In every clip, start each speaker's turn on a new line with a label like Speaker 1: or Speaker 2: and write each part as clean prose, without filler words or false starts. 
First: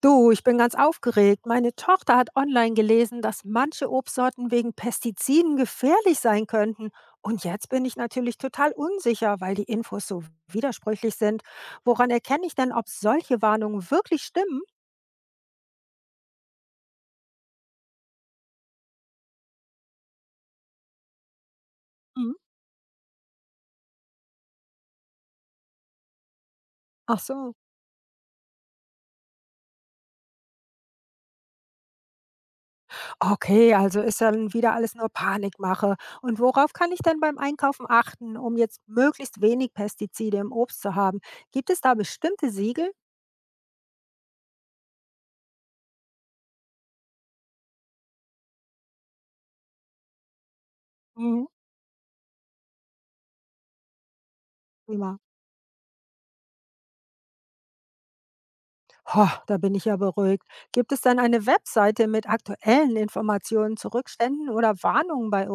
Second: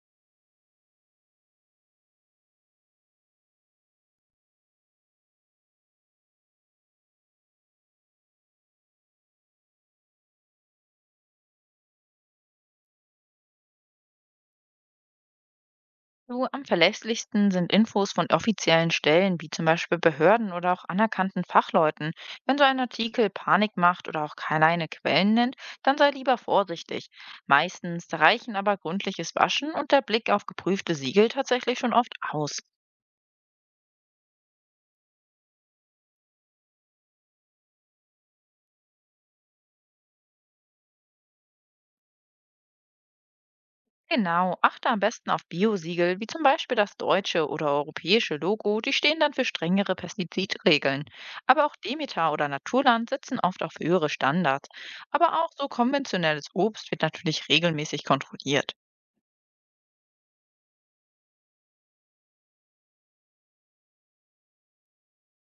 Speaker 1: Du, ich bin ganz aufgeregt. Meine Tochter hat online gelesen, dass manche Obstsorten wegen Pestiziden gefährlich sein könnten. Und jetzt bin ich natürlich total unsicher, weil die Infos so widersprüchlich sind. Woran erkenne ich denn, ob solche Warnungen wirklich stimmen?
Speaker 2: So, am verlässlichsten sind Infos von offiziellen Stellen, wie zum Beispiel Behörden oder auch anerkannten Fachleuten.
Speaker 1: Mhm.
Speaker 2: Wenn so ein Artikel Panik macht oder auch keine Quellen nennt, dann sei lieber vorsichtig.
Speaker 1: Ach so.
Speaker 2: Meistens reichen aber gründliches Waschen und der Blick auf geprüfte Siegel tatsächlich schon oft aus.
Speaker 1: Okay, also ist dann wieder alles nur Panikmache. Und worauf kann ich denn beim Einkaufen achten, um jetzt möglichst wenig Pestizide im Obst zu haben? Gibt es da bestimmte Siegel?
Speaker 2: Genau, achte am besten auf Biosiegel, wie zum Beispiel das deutsche oder europäische Logo, die stehen dann für strengere Pestizidregeln.
Speaker 1: Mhm.
Speaker 2: Aber auch Demeter oder Naturland setzen oft auf höhere Standards.
Speaker 1: Prima.
Speaker 2: Aber auch so konventionelles Obst wird natürlich regelmäßig kontrolliert.
Speaker 1: Ha, da bin ich ja beruhigt. Gibt es denn eine Webseite mit aktuellen Informationen zu Rückständen oder Warnungen bei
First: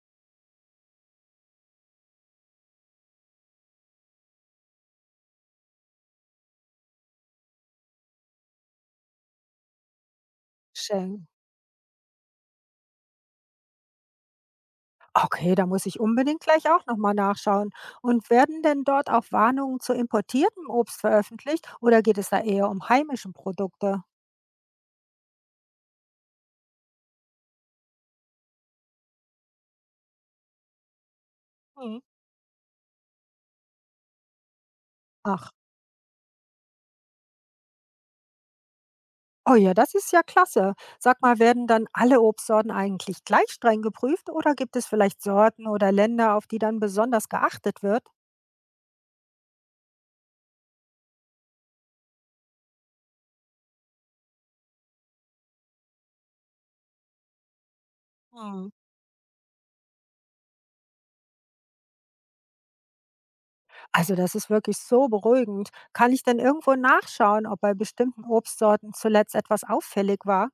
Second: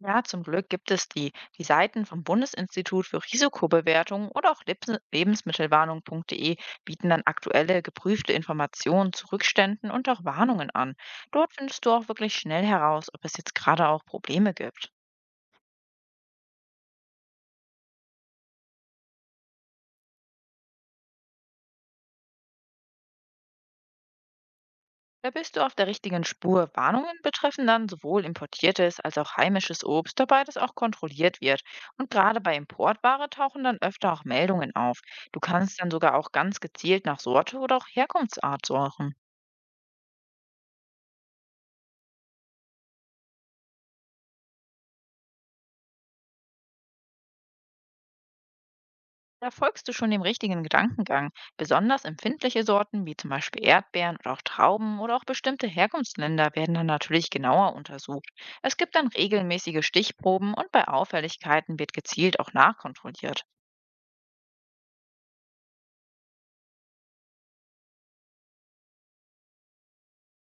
Speaker 2: Ja, zum Glück gibt es die, die Seiten vom Bundesinstitut für Risikobewertung oder auch lebensmittelwarnung.de bieten dann aktuelle, geprüfte Informationen zu Rückständen und auch Warnungen an.
Speaker 1: Obstschenken?
Speaker 2: Dort findest du auch wirklich schnell heraus, ob es jetzt gerade auch Probleme gibt.
Speaker 1: Okay, da muss ich unbedingt gleich auch nochmal nachschauen. Und werden denn dort auch Warnungen zu importiertem Obst veröffentlicht oder geht es da eher um heimische Produkte?
Speaker 2: Da bist du auf der richtigen Spur. Warnungen betreffen dann sowohl importiertes als auch heimisches Obst, dabei das auch kontrolliert wird.
Speaker 1: Mhm.
Speaker 2: Und gerade bei Importware tauchen dann öfter auch Meldungen auf. Du
Speaker 1: Ach,
Speaker 2: kannst dann sogar auch ganz gezielt nach Sorte oder auch Herkunftsart suchen.
Speaker 1: oh ja, das ist ja klasse. Sag mal, werden dann alle Obstsorten eigentlich gleich streng geprüft oder gibt es vielleicht Sorten oder Länder, auf die dann besonders geachtet wird?
Speaker 2: Da folgst du schon dem richtigen Gedankengang. Besonders empfindliche Sorten wie zum Beispiel Erdbeeren oder auch Trauben oder auch bestimmte Herkunftsländer werden dann natürlich genauer untersucht.
Speaker 1: Hm.
Speaker 2: Es gibt dann regelmäßige Stichproben und bei Auffälligkeiten wird gezielt auch nachkontrolliert.
Speaker 1: Also das ist wirklich so beruhigend. Kann ich denn irgendwo nachschauen, ob bei bestimmten Obstsorten zuletzt etwas auffällig war?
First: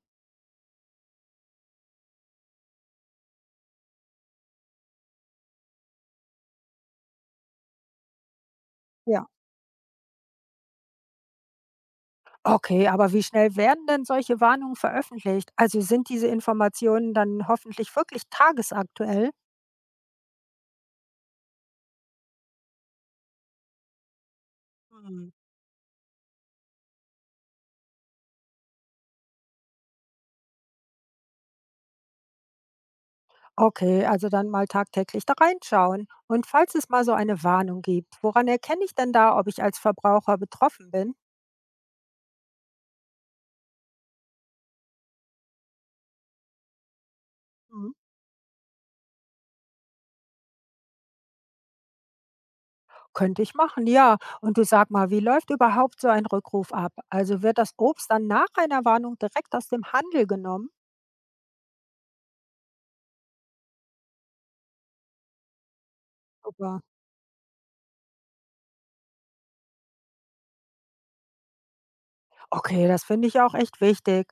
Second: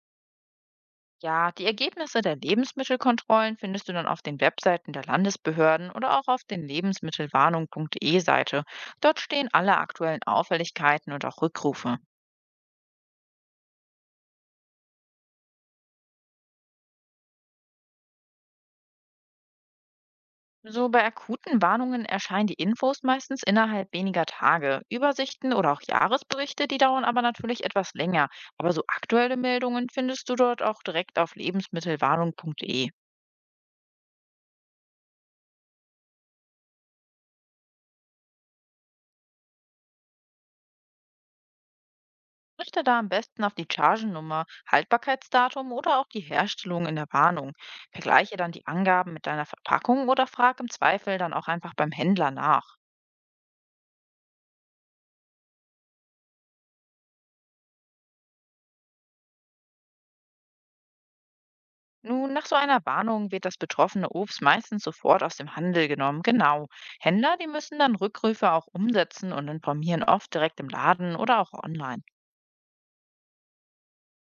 Speaker 2: Ja, die Ergebnisse der Lebensmittelkontrollen findest du dann auf den Webseiten der Landesbehörden oder auch auf den lebensmittelwarnung.de-Seite. Dort
Speaker 1: Ja.
Speaker 2: stehen alle aktuellen Auffälligkeiten und auch Rückrufe.
Speaker 1: Okay, aber wie schnell werden denn solche Warnungen veröffentlicht? Also sind diese Informationen dann hoffentlich wirklich tagesaktuell?
Speaker 2: So bei akuten Warnungen erscheinen die Infos meistens innerhalb weniger Tage.
Speaker 1: Hm.
Speaker 2: Übersichten oder auch Jahresberichte, die dauern aber natürlich etwas länger. Aber so aktuelle Meldungen findest du dort auch direkt auf lebensmittelwarnung.de.
Speaker 1: Okay, also dann mal tagtäglich da reinschauen. Und falls es mal so eine Warnung gibt, woran erkenne ich denn da, ob ich als Verbraucher betroffen bin?
Speaker 2: Richte da am besten auf die Chargennummer, Haltbarkeitsdatum oder auch die Herstellung in der Warnung. Vergleiche dann die Angaben mit deiner Verpackung oder frag im Zweifel dann auch einfach beim Händler nach.
Speaker 1: Könnte ich machen, ja. Und du sag mal, wie läuft überhaupt so ein Rückruf ab? Also wird das Obst dann nach einer Warnung direkt aus dem Handel genommen?
Speaker 2: Nun, nach so einer Warnung wird das betroffene Obst meistens sofort aus dem Handel genommen. Genau.
Speaker 1: Super.
Speaker 2: Händler, die müssen dann Rückrufe auch umsetzen und informieren oft direkt im Laden oder auch online.
Speaker 1: Okay, das finde ich auch echt wichtig.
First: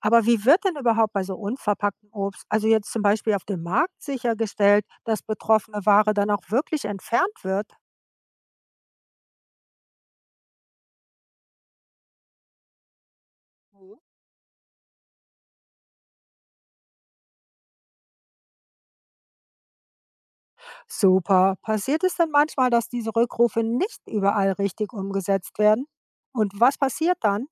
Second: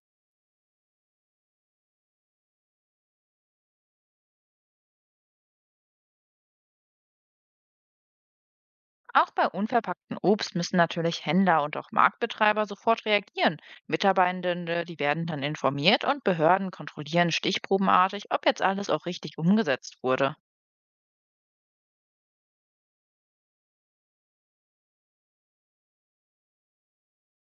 Speaker 1: Aber wie wird denn überhaupt bei so unverpacktem Obst, also jetzt zum Beispiel auf dem Markt sichergestellt, dass betroffene Ware dann auch wirklich entfernt wird?
Speaker 2: Auch bei unverpacktem Obst müssen natürlich Händler und auch Marktbetreiber sofort reagieren.
Speaker 1: Mhm.
Speaker 2: Mitarbeitende, die werden dann informiert und Behörden kontrollieren stichprobenartig, ob jetzt alles auch richtig umgesetzt wurde.
Speaker 1: Super. Passiert es denn manchmal, dass diese Rückrufe nicht überall richtig umgesetzt werden? Und was passiert dann?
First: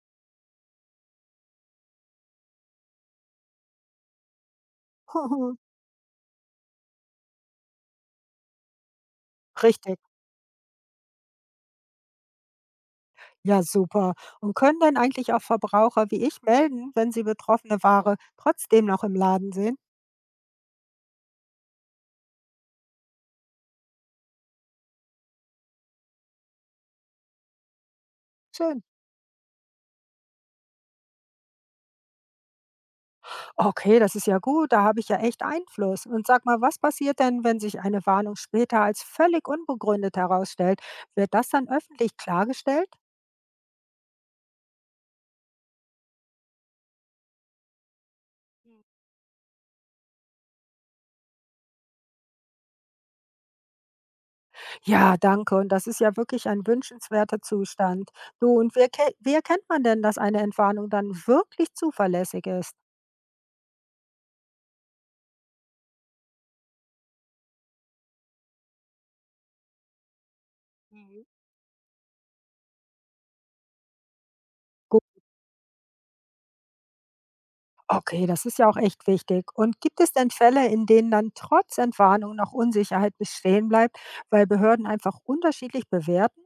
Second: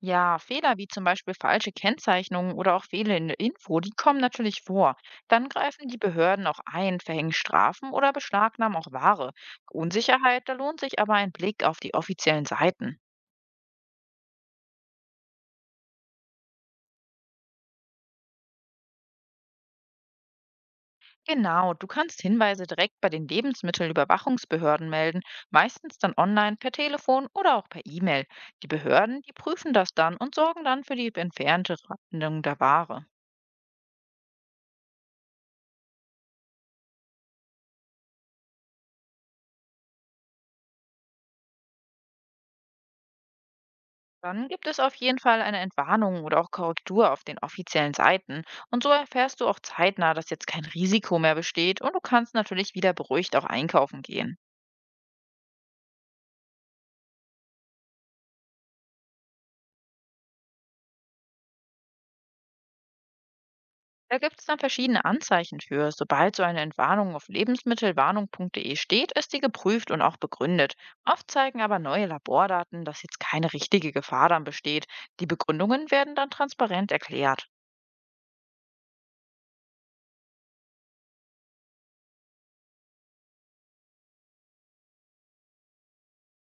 Speaker 2: Ja, Fehler wie zum Beispiel falsche Kennzeichnungen oder auch fehlende Info, die kommen natürlich vor. Dann greifen die Behörden auch ein, verhängen Strafen oder beschlagnahmen auch Ware.
Speaker 1: Richtig.
Speaker 2: Unsicherheit, da lohnt sich aber ein Blick auf die offiziellen Seiten.
Speaker 1: Ja, super. Und können dann eigentlich auch Verbraucher wie ich melden, wenn sie betroffene Ware trotzdem noch im Laden sehen?
Speaker 2: Genau, du kannst Hinweise direkt bei den Lebensmittelüberwachungsbehörden melden, meistens dann online, per Telefon oder auch per E-Mail. Die
Speaker 1: Schön.
Speaker 2: Behörden, die prüfen das dann und sorgen dann für die entfernte Verwendung der Ware.
Speaker 1: Okay, das ist ja gut, da habe ich ja echt Einfluss. Und sag mal, was passiert denn, wenn sich eine Warnung später als völlig unbegründet herausstellt? Wird das dann öffentlich klargestellt?
Speaker 2: Dann gibt es auf jeden Fall eine Entwarnung oder auch Korrektur auf den offiziellen Seiten. Und so erfährst du auch zeitnah, dass jetzt kein Risiko mehr besteht und du kannst natürlich wieder beruhigt auch einkaufen gehen.
Speaker 1: Ja, danke. Und das ist ja wirklich ein wünschenswerter Zustand. Du, und wie erkennt man denn, dass eine Entwarnung dann wirklich zuverlässig ist?
Speaker 2: Da gibt es dann verschiedene Anzeichen für. Sobald so eine Entwarnung auf lebensmittelwarnung.de steht, ist die geprüft und auch begründet.
Speaker 1: Mhm.
Speaker 2: Oft zeigen aber neue Labordaten, dass jetzt keine richtige Gefahr dann besteht. Die Begründungen werden dann transparent erklärt.
Speaker 1: Okay, das ist ja auch echt wichtig. Und gibt es denn Fälle, in denen dann trotz Entwarnung noch Unsicherheit bestehen bleibt, weil Behörden einfach unterschiedlich bewerten?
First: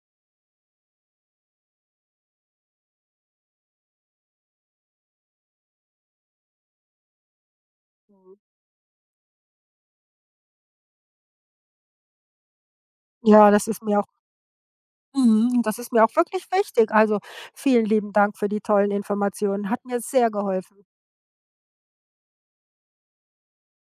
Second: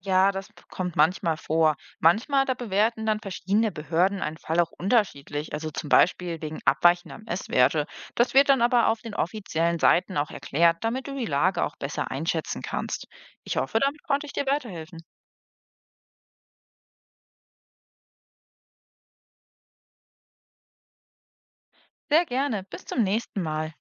Speaker 2: Ja, das kommt manchmal vor. Manchmal, da bewerten dann verschiedene Behörden einen Fall auch unterschiedlich, also zum Beispiel wegen abweichender Messwerte. Das wird dann aber auf den offiziellen Seiten auch erklärt, damit du die Lage auch besser einschätzen kannst.
Speaker 1: Ja,
Speaker 2: Ich
Speaker 1: das
Speaker 2: hoffe,
Speaker 1: ist mir
Speaker 2: damit
Speaker 1: auch,
Speaker 2: konnte ich dir weiterhelfen.
Speaker 1: mhm, das ist mir auch wirklich wichtig. Also vielen lieben Dank für die tollen Informationen. Hat mir sehr geholfen.
Speaker 2: Sehr gerne. Bis zum nächsten Mal.